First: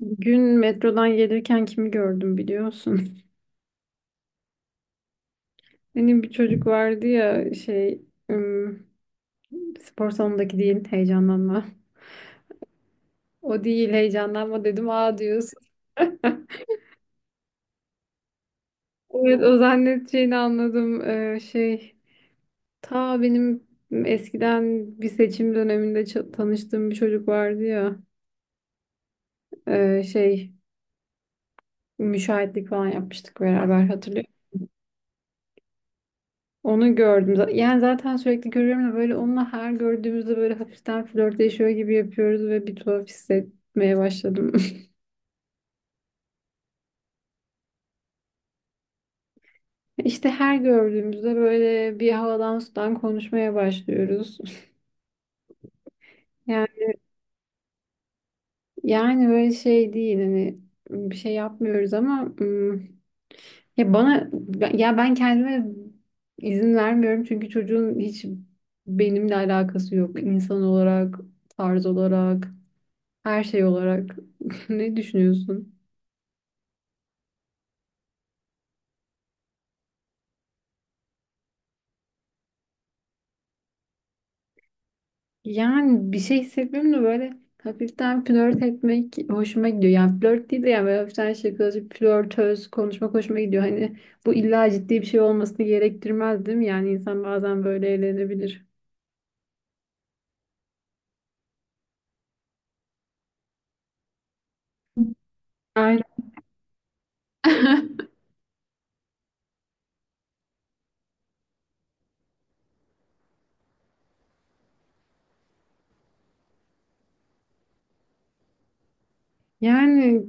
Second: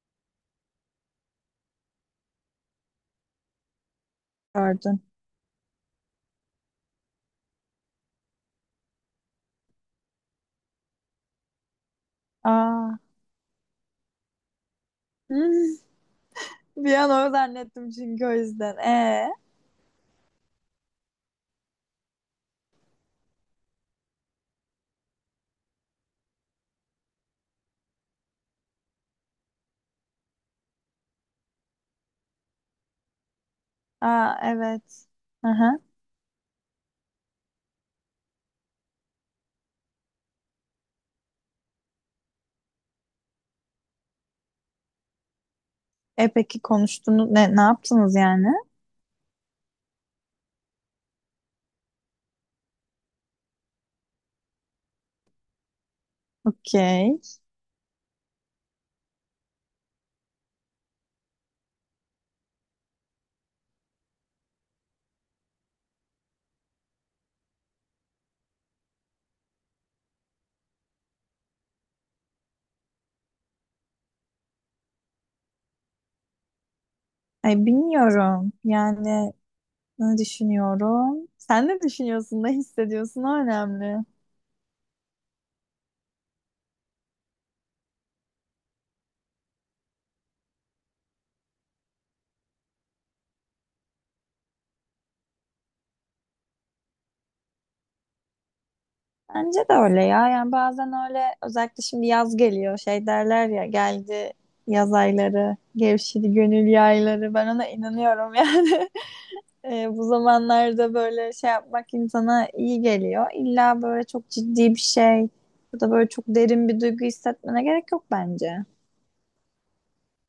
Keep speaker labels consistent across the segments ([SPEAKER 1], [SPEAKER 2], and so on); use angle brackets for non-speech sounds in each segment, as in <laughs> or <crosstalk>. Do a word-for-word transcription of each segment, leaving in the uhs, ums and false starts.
[SPEAKER 1] Gün metrodan gelirken kimi gördüm biliyorsun.
[SPEAKER 2] Gördün.
[SPEAKER 1] <laughs> Benim bir çocuk vardı ya şey ım, spor salonundaki değil, heyecanlanma.
[SPEAKER 2] Aa. <laughs>
[SPEAKER 1] O değil, heyecanlanma dedim, aa diyorsun.
[SPEAKER 2] Hmm.
[SPEAKER 1] <laughs>
[SPEAKER 2] Bir an öyle zannettim çünkü o yüzden. Ee,
[SPEAKER 1] Evet, o zannedeceğini anladım. Ee, şey ta benim eskiden bir seçim döneminde ça- tanıştığım bir çocuk vardı ya. Ee, şey müşahitlik falan yapmıştık beraber, hatırlıyor
[SPEAKER 2] aa evet. Aha.
[SPEAKER 1] Onu gördüm. Z- Yani zaten sürekli görüyorum da, böyle onunla her gördüğümüzde böyle hafiften flörtleşiyor gibi yapıyoruz ve bir tuhaf hissetmeye başladım.
[SPEAKER 2] E peki konuştunuz ne ne yaptınız yani?
[SPEAKER 1] <laughs> İşte her gördüğümüzde böyle bir havadan sudan konuşmaya başlıyoruz. <laughs> Yani,
[SPEAKER 2] Okey.
[SPEAKER 1] yani böyle şey değil, hani bir şey yapmıyoruz ama ım, ya bana ben- ya ben kendime izin vermiyorum çünkü çocuğun hiç benimle alakası yok. İnsan olarak, tarz olarak, her şey olarak. <laughs> Ne düşünüyorsun?
[SPEAKER 2] Ay bilmiyorum. Yani ne düşünüyorum? Sen ne düşünüyorsun, ne hissediyorsun? O önemli.
[SPEAKER 1] Yani bir şey hissetmiyorum da böyle hafiften flört etmek hoşuma gidiyor. Yani flört değil de, yani böyle hafiften şakacı, flörtöz konuşmak hoşuma gidiyor. Hani bu illa ciddi bir şey olmasını gerektirmez değil mi? Yani insan bazen böyle eğlenebilir.
[SPEAKER 2] Bence de öyle ya. Yani bazen öyle özellikle şimdi yaz geliyor. Şey derler ya geldi yaz ayları,
[SPEAKER 1] Aynen.
[SPEAKER 2] gevşedi gönül yayları. Ben ona
[SPEAKER 1] <laughs>
[SPEAKER 2] inanıyorum yani. <laughs> E, bu zamanlarda böyle şey yapmak insana iyi geliyor. İlla böyle çok ciddi bir şey ya da böyle çok derin bir duygu hissetmene gerek yok bence.
[SPEAKER 1] Yani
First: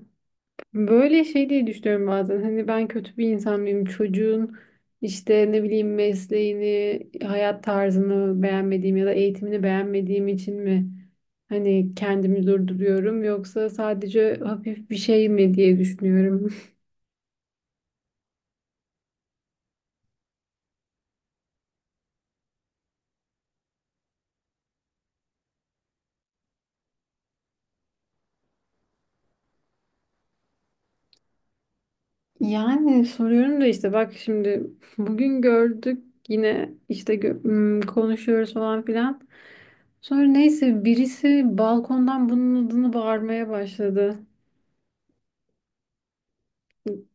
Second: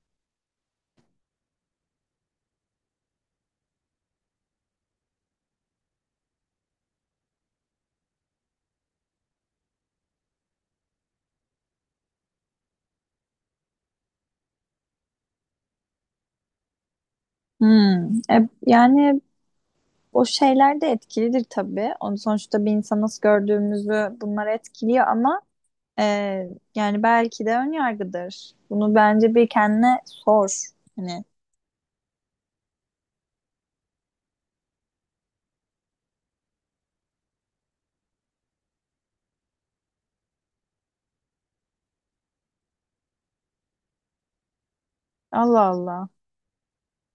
[SPEAKER 1] böyle şey diye düşünüyorum bazen. Hani ben kötü bir insan mıyım? Çocuğun işte ne bileyim, mesleğini, hayat tarzını beğenmediğim ya da eğitimini beğenmediğim için mi hani kendimi durduruyorum, yoksa sadece hafif bir şey mi diye düşünüyorum. <laughs>
[SPEAKER 2] Hmm. E, yani o şeyler de etkilidir tabii. Onu sonuçta bir insan nasıl gördüğümüzü bunlar etkiliyor ama e, yani belki de ön yargıdır. Bunu bence bir kendine sor. Hani
[SPEAKER 1] Yani soruyorum da, işte bak şimdi bugün gördük yine, işte gö- m, konuşuyoruz falan filan. Sonra neyse, birisi balkondan bunun adını bağırmaya başladı.
[SPEAKER 2] Allah Allah.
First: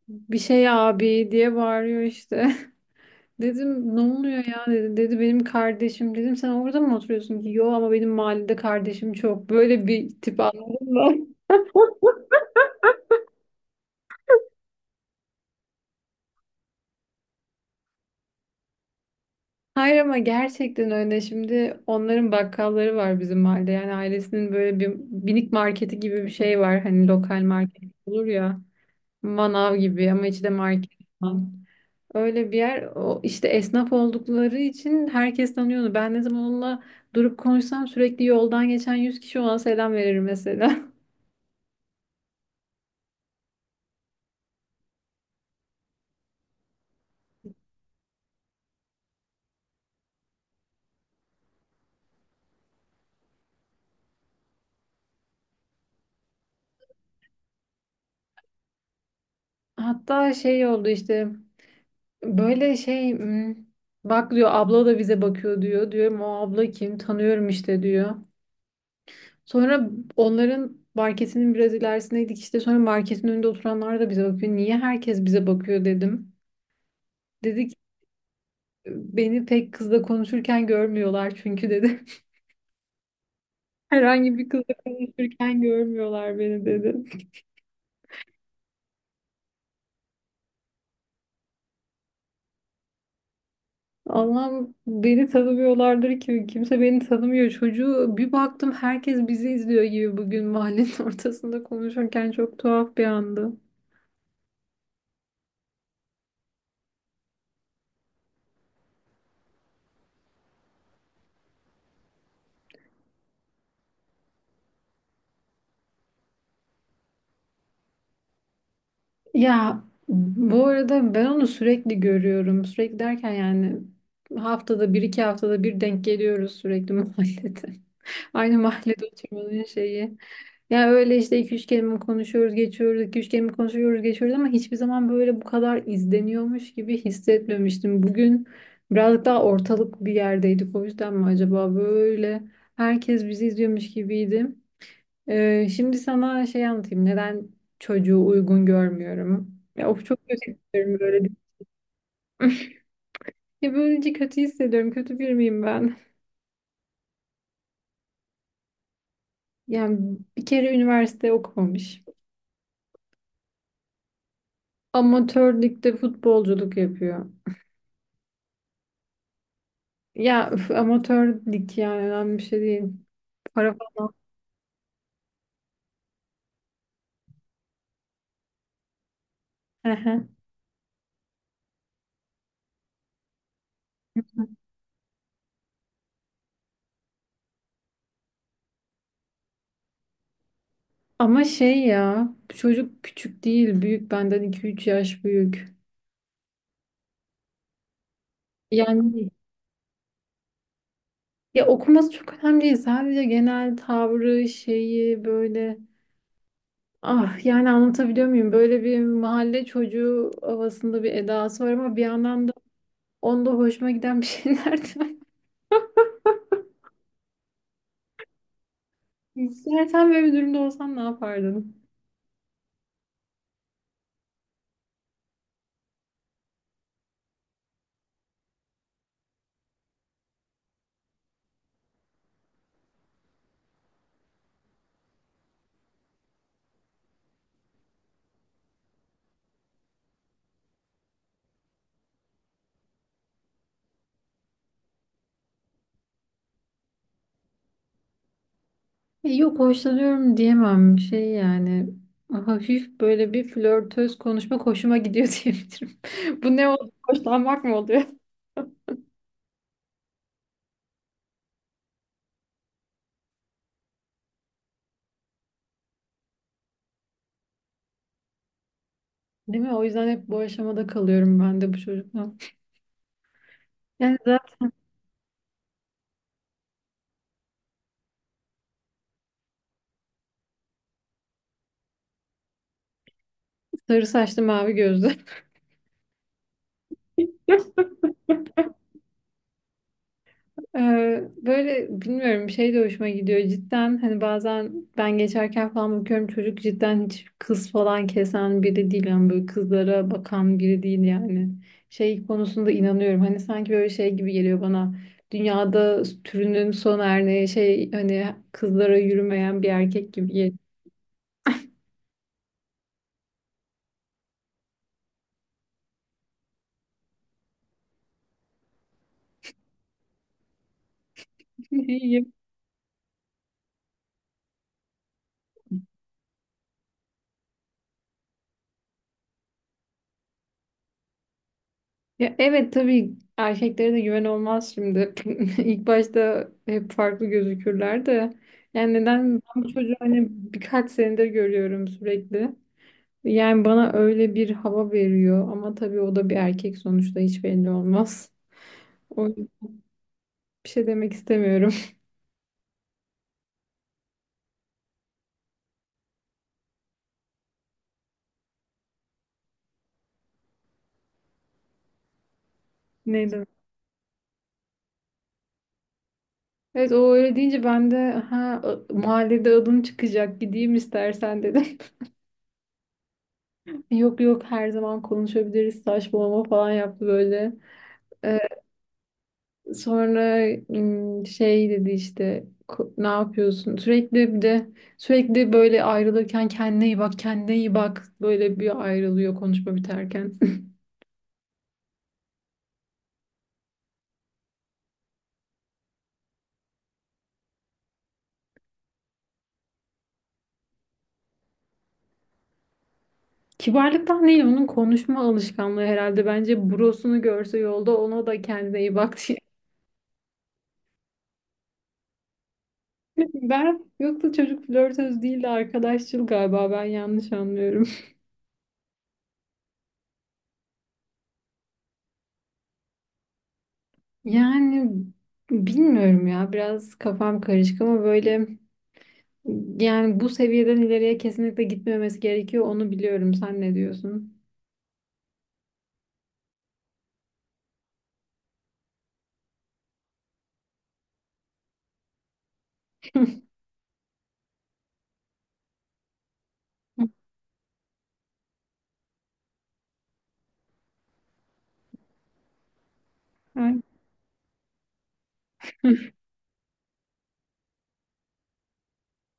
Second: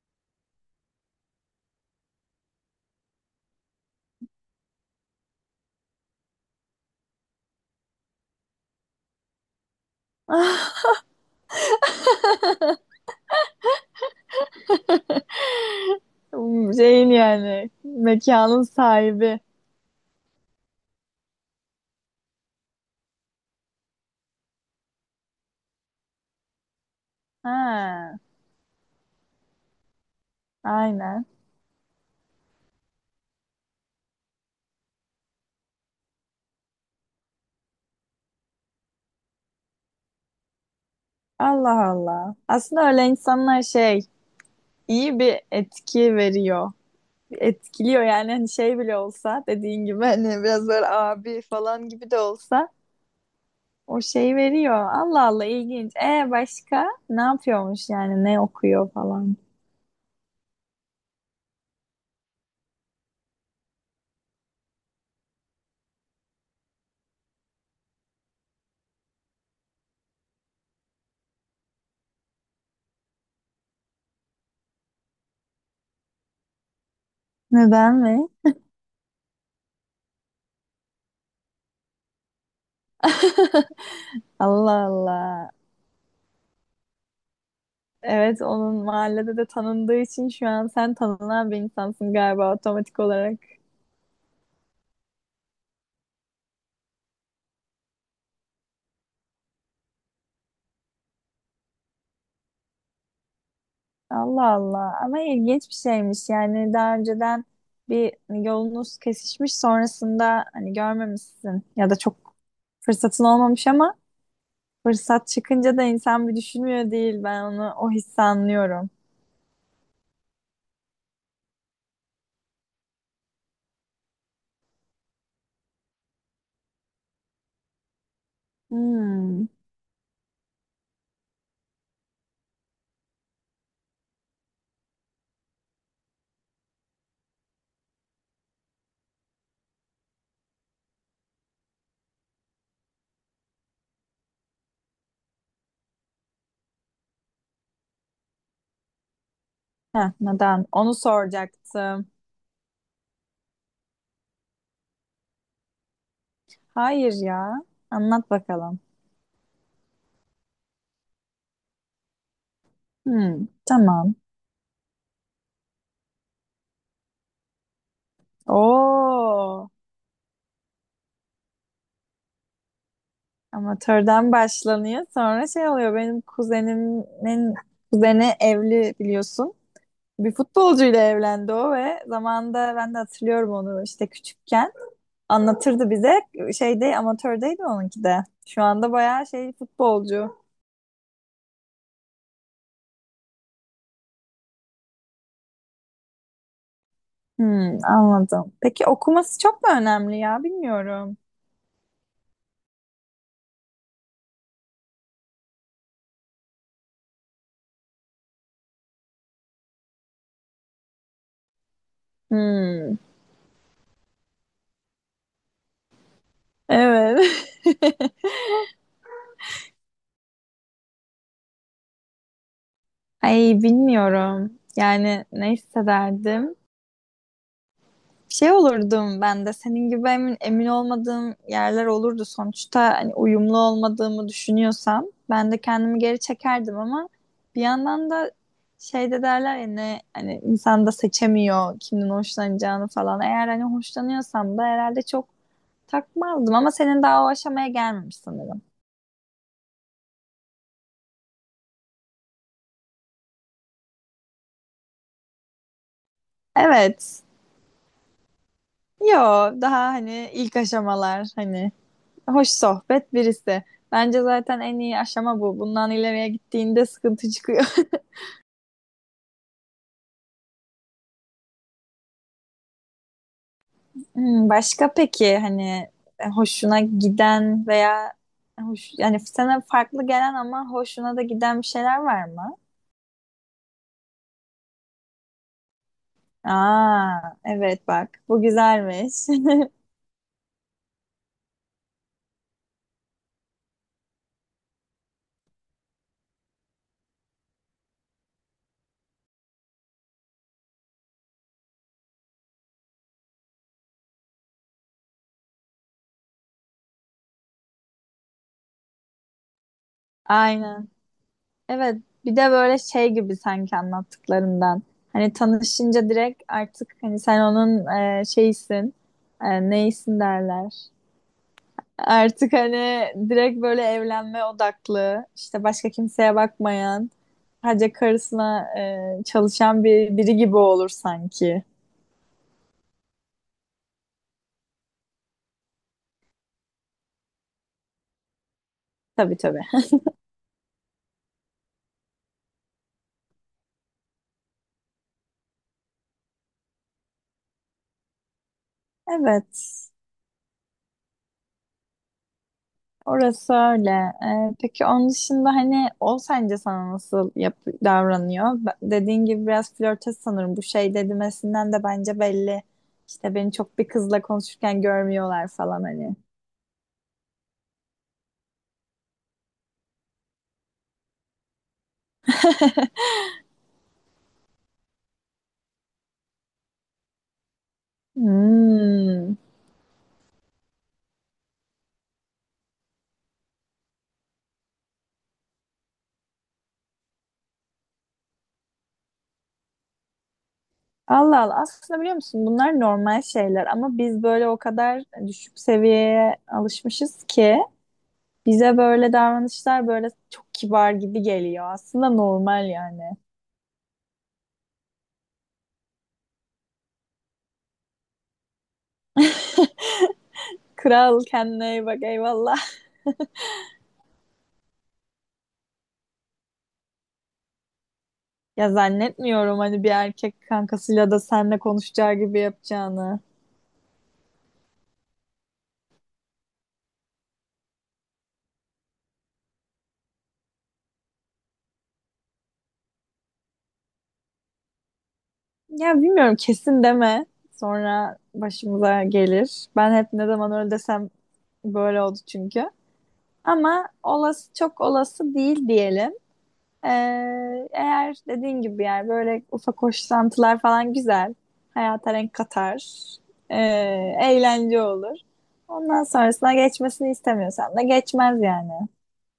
[SPEAKER 1] Bir şey abi diye bağırıyor işte. <laughs> Dedim ne oluyor ya, dedi. Dedi benim kardeşim. Dedim sen orada mı oturuyorsun ki? Yo, ama benim mahallede kardeşim çok. Böyle bir tip, anladın mı? <laughs>
[SPEAKER 2] Şeyin yani mekanın sahibi.
[SPEAKER 1] Hayır, ama gerçekten öyle. Şimdi onların bakkalları var bizim mahallede. Yani ailesinin böyle bir minik marketi gibi bir şey var. Hani lokal market
[SPEAKER 2] Ha,
[SPEAKER 1] olur ya. Manav gibi ama içi de market
[SPEAKER 2] aynen.
[SPEAKER 1] falan. Öyle bir yer o, işte esnaf oldukları için herkes tanıyordu. Ben ne zaman onunla durup konuşsam sürekli yoldan geçen yüz kişi ona selam verir mesela.
[SPEAKER 2] Allah Allah. Aslında öyle insanlar şey iyi bir etki veriyor. Etkiliyor yani hani şey bile olsa dediğin gibi hani biraz böyle abi falan gibi de olsa o şey veriyor. Allah Allah ilginç. E başka ne yapıyormuş yani ne okuyor falan.
[SPEAKER 1] <laughs> Hatta şey oldu işte, böyle şey hmm, bak diyor, abla da bize bakıyor diyor. Diyorum o abla kim, tanıyorum işte diyor. Sonra onların marketinin biraz ilerisindeydik, işte sonra marketin önünde oturanlar da bize bakıyor. Niye herkes bize bakıyor dedim. Dedi ki
[SPEAKER 2] Neden mi?
[SPEAKER 1] beni pek kızla konuşurken görmüyorlar çünkü <laughs> dedi.
[SPEAKER 2] <laughs>
[SPEAKER 1] Herhangi bir kızla
[SPEAKER 2] Allah Allah.
[SPEAKER 1] konuşurken görmüyorlar beni, dedi.
[SPEAKER 2] Evet onun mahallede de tanındığı için şu an sen tanınan bir insansın galiba otomatik olarak.
[SPEAKER 1] Allah'ım, beni tanımıyorlardır ki, kimse beni tanımıyor. Çocuğu bir baktım herkes bizi izliyor gibi, bugün mahallenin <laughs> ortasında konuşurken çok tuhaf bir andı.
[SPEAKER 2] Allah Allah ama ilginç bir şeymiş yani daha önceden bir hani yolunuz kesişmiş sonrasında hani görmemişsin ya da çok fırsatın olmamış ama fırsat çıkınca da insan bir düşünmüyor değil ben onu o hissi anlıyorum.
[SPEAKER 1] Ya bu arada ben onu sürekli görüyorum. Sürekli derken yani haftada bir, iki haftada bir denk geliyoruz sürekli <laughs> mahallede. Aynı mahallede
[SPEAKER 2] Hmm.
[SPEAKER 1] oturmanın şeyi. Ya öyle işte, iki üç kelime konuşuyoruz geçiyoruz, iki üç kelime konuşuyoruz geçiyoruz ama hiçbir zaman böyle bu kadar izleniyormuş gibi hissetmemiştim. Bugün birazcık daha ortalık bir yerdeydik, o yüzden mi acaba böyle herkes bizi izliyormuş gibiydi. Ee, şimdi sana şey anlatayım, neden çocuğu uygun görmüyorum. Ya of,
[SPEAKER 2] Heh,
[SPEAKER 1] çok kötü
[SPEAKER 2] neden? Onu
[SPEAKER 1] hissediyorum böyle.
[SPEAKER 2] soracaktım.
[SPEAKER 1] <laughs> Ya böylece kötü hissediyorum. Kötü bir miyim ben?
[SPEAKER 2] Hayır ya anlat bakalım.
[SPEAKER 1] Yani bir kere üniversite okumamış.
[SPEAKER 2] Hmm, tamam.
[SPEAKER 1] Amatör ligde futbolculuk yapıyor.
[SPEAKER 2] Oo,
[SPEAKER 1] Ya üf, amatör lig yani önemli bir şey değil. Para falan.
[SPEAKER 2] amatörden başlanıyor sonra şey oluyor benim kuzenimin kuzeni evli biliyorsun.
[SPEAKER 1] Ehe.
[SPEAKER 2] Bir futbolcuyla evlendi o ve zamanında ben de hatırlıyorum onu işte küçükken anlatırdı bize şeyde amatördeydi onunki de. Şu anda bayağı şey futbolcu.
[SPEAKER 1] Ama şey, ya çocuk küçük değil, büyük, benden iki üç yaş büyük.
[SPEAKER 2] Hmm, anladım. Peki
[SPEAKER 1] Yani
[SPEAKER 2] okuması çok mu önemli ya bilmiyorum.
[SPEAKER 1] ya okuması çok önemli değil. Sadece genel tavrı, şeyi böyle, ah, yani anlatabiliyor muyum? Böyle bir mahalle çocuğu havasında bir edası var, ama bir yandan da
[SPEAKER 2] Hmm,
[SPEAKER 1] onda hoşuma giden bir şeyler de var.
[SPEAKER 2] evet.
[SPEAKER 1] <laughs> Sen böyle bir durumda olsan ne yapardın?
[SPEAKER 2] <laughs> Ay bilmiyorum. Yani ne hissederdim? Şey olurdum ben de senin gibi emin, emin olmadığım yerler olurdu. Sonuçta hani uyumlu olmadığımı düşünüyorsam ben de kendimi geri çekerdim ama bir yandan da şey de derler ya ne hani insan da seçemiyor kimden hoşlanacağını falan. Eğer hani hoşlanıyorsam da herhalde çok takmazdım ama senin daha o aşamaya gelmemiş sanırım.
[SPEAKER 1] E yok, hoşlanıyorum diyemem, şey yani hafif böyle bir flörtöz konuşma hoşuma gidiyor <laughs> diyebilirim. Bu ne oldu?
[SPEAKER 2] Evet.
[SPEAKER 1] Hoşlanmak mı oluyor?
[SPEAKER 2] Yo daha hani ilk aşamalar hani hoş sohbet birisi. Bence zaten en iyi aşama bu. Bundan ileriye gittiğinde sıkıntı çıkıyor.
[SPEAKER 1] Değil mi? O yüzden hep bu aşamada kalıyorum ben de bu çocukla. Yani
[SPEAKER 2] Hmm,
[SPEAKER 1] zaten
[SPEAKER 2] başka peki hani e, hoşuna giden veya hoş, yani sana farklı gelen ama hoşuna da giden bir şeyler var mı?
[SPEAKER 1] sarı saçlı mavi gözlü.
[SPEAKER 2] Aa, evet bak bu güzelmiş. <laughs>
[SPEAKER 1] Ee, böyle bilmiyorum, şey de hoşuma gidiyor cidden, hani bazen ben geçerken falan bakıyorum, çocuk cidden hiç kız falan kesen biri değil, yani böyle kızlara bakan biri değil yani. Şey konusunda inanıyorum, hani sanki böyle şey gibi geliyor bana, dünyada türünün son örneği şey, hani kızlara yürümeyen bir erkek gibi
[SPEAKER 2] Aynen. Evet bir de böyle şey gibi sanki anlattıklarından. Hani tanışınca direkt artık hani sen onun e, şeysin. E, neysin derler.
[SPEAKER 1] geliyor. <laughs>
[SPEAKER 2] Artık hani direkt böyle evlenme odaklı, işte başka kimseye bakmayan, sadece karısına e, çalışan bir biri gibi olur sanki.
[SPEAKER 1] Ya evet tabii, erkeklere de güven olmaz şimdi. <laughs> İlk başta hep farklı gözükürler de. Yani
[SPEAKER 2] Tabii
[SPEAKER 1] neden,
[SPEAKER 2] tabii.
[SPEAKER 1] ben bu çocuğu hani birkaç senedir görüyorum sürekli. Yani bana öyle bir hava veriyor ama tabii o da bir erkek sonuçta, hiç belli olmaz. O
[SPEAKER 2] Evet,
[SPEAKER 1] bir şey demek istemiyorum. <laughs>
[SPEAKER 2] orası öyle. E, peki onun dışında hani o sence sana nasıl yap davranıyor? Be- Dediğin gibi biraz flörtöz sanırım. Bu şey dedimesinden de bence belli.
[SPEAKER 1] Ne
[SPEAKER 2] İşte
[SPEAKER 1] demek?
[SPEAKER 2] beni çok bir kızla konuşurken görmüyorlar falan hani.
[SPEAKER 1] Evet, o öyle deyince ben de ha a- mahallede adın çıkacak, gideyim istersen dedim.
[SPEAKER 2] <laughs>
[SPEAKER 1] <laughs> Yok yok, her zaman konuşabiliriz, saçmalama falan yaptı böyle. Ee,
[SPEAKER 2] Hmm.
[SPEAKER 1] Sonra ım, şey dedi işte, "Ko- ne yapıyorsun?" Sürekli bir de sürekli böyle ayrılırken kendine iyi bak, kendine iyi bak. Böyle bir ayrılıyor, konuşma biterken.
[SPEAKER 2] Allah Allah. Aslında biliyor musun bunlar normal şeyler ama biz böyle o kadar düşük seviyeye alışmışız ki bize böyle davranışlar böyle çok kibar gibi geliyor. Aslında normal yani.
[SPEAKER 1] <laughs> Kibarlıktan değil, onun konuşma alışkanlığı herhalde. Bence brosunu görse yolda ona da kendine iyi bak diye.
[SPEAKER 2] Kral kendine iyi bak eyvallah. <laughs>
[SPEAKER 1] <laughs> Ben yoksa çocuk flörtöz değil de arkadaşçıl galiba, ben yanlış anlıyorum. <laughs>
[SPEAKER 2] Ya zannetmiyorum hani bir erkek kankasıyla da seninle konuşacağı gibi yapacağını.
[SPEAKER 1] Yani bilmiyorum ya, biraz kafam karışık ama böyle, yani bu seviyeden ileriye kesinlikle gitmemesi gerekiyor. Onu biliyorum. Sen ne diyorsun?
[SPEAKER 2] Ya bilmiyorum kesin deme. Sonra başımıza gelir. Ben hep ne zaman öyle desem böyle oldu çünkü.
[SPEAKER 1] <laughs>
[SPEAKER 2] Ama olası çok olası değil diyelim. Ee, eğer dediğin gibi yani böyle ufak hoşlantılar falan güzel. Hayata renk katar. Ee,
[SPEAKER 1] Ay-
[SPEAKER 2] eğlence olur. Ondan sonrasına geçmesini istemiyorsan da geçmez yani.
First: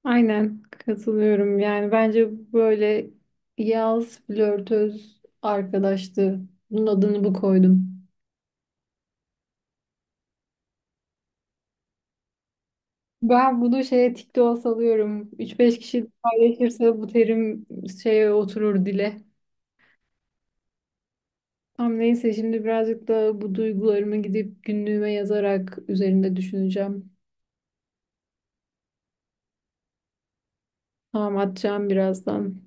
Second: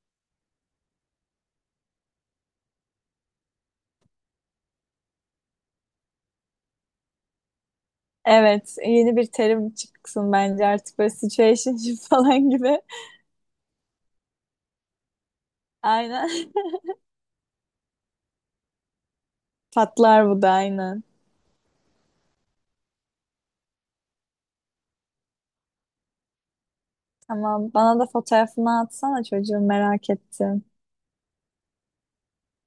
[SPEAKER 1] Aynen katılıyorum. Yani bence böyle yaz flörtöz arkadaştı. Bunun adını bu koydum.
[SPEAKER 2] Evet, yeni bir terim çıksın bence artık böyle situationship falan gibi.
[SPEAKER 1] Ben bunu şeye TikTok'a salıyorum. üç beş
[SPEAKER 2] <laughs>
[SPEAKER 1] kişi
[SPEAKER 2] Aynen. <laughs>
[SPEAKER 1] paylaşırsa bu terim şeye oturur dile.
[SPEAKER 2] Patlar bu da aynen.
[SPEAKER 1] Tam, neyse, şimdi birazcık da bu duygularımı gidip günlüğüme yazarak üzerinde düşüneceğim.
[SPEAKER 2] Tamam, bana da fotoğrafını atsana çocuğum merak ettim.
[SPEAKER 1] Tamam, atacağım birazdan.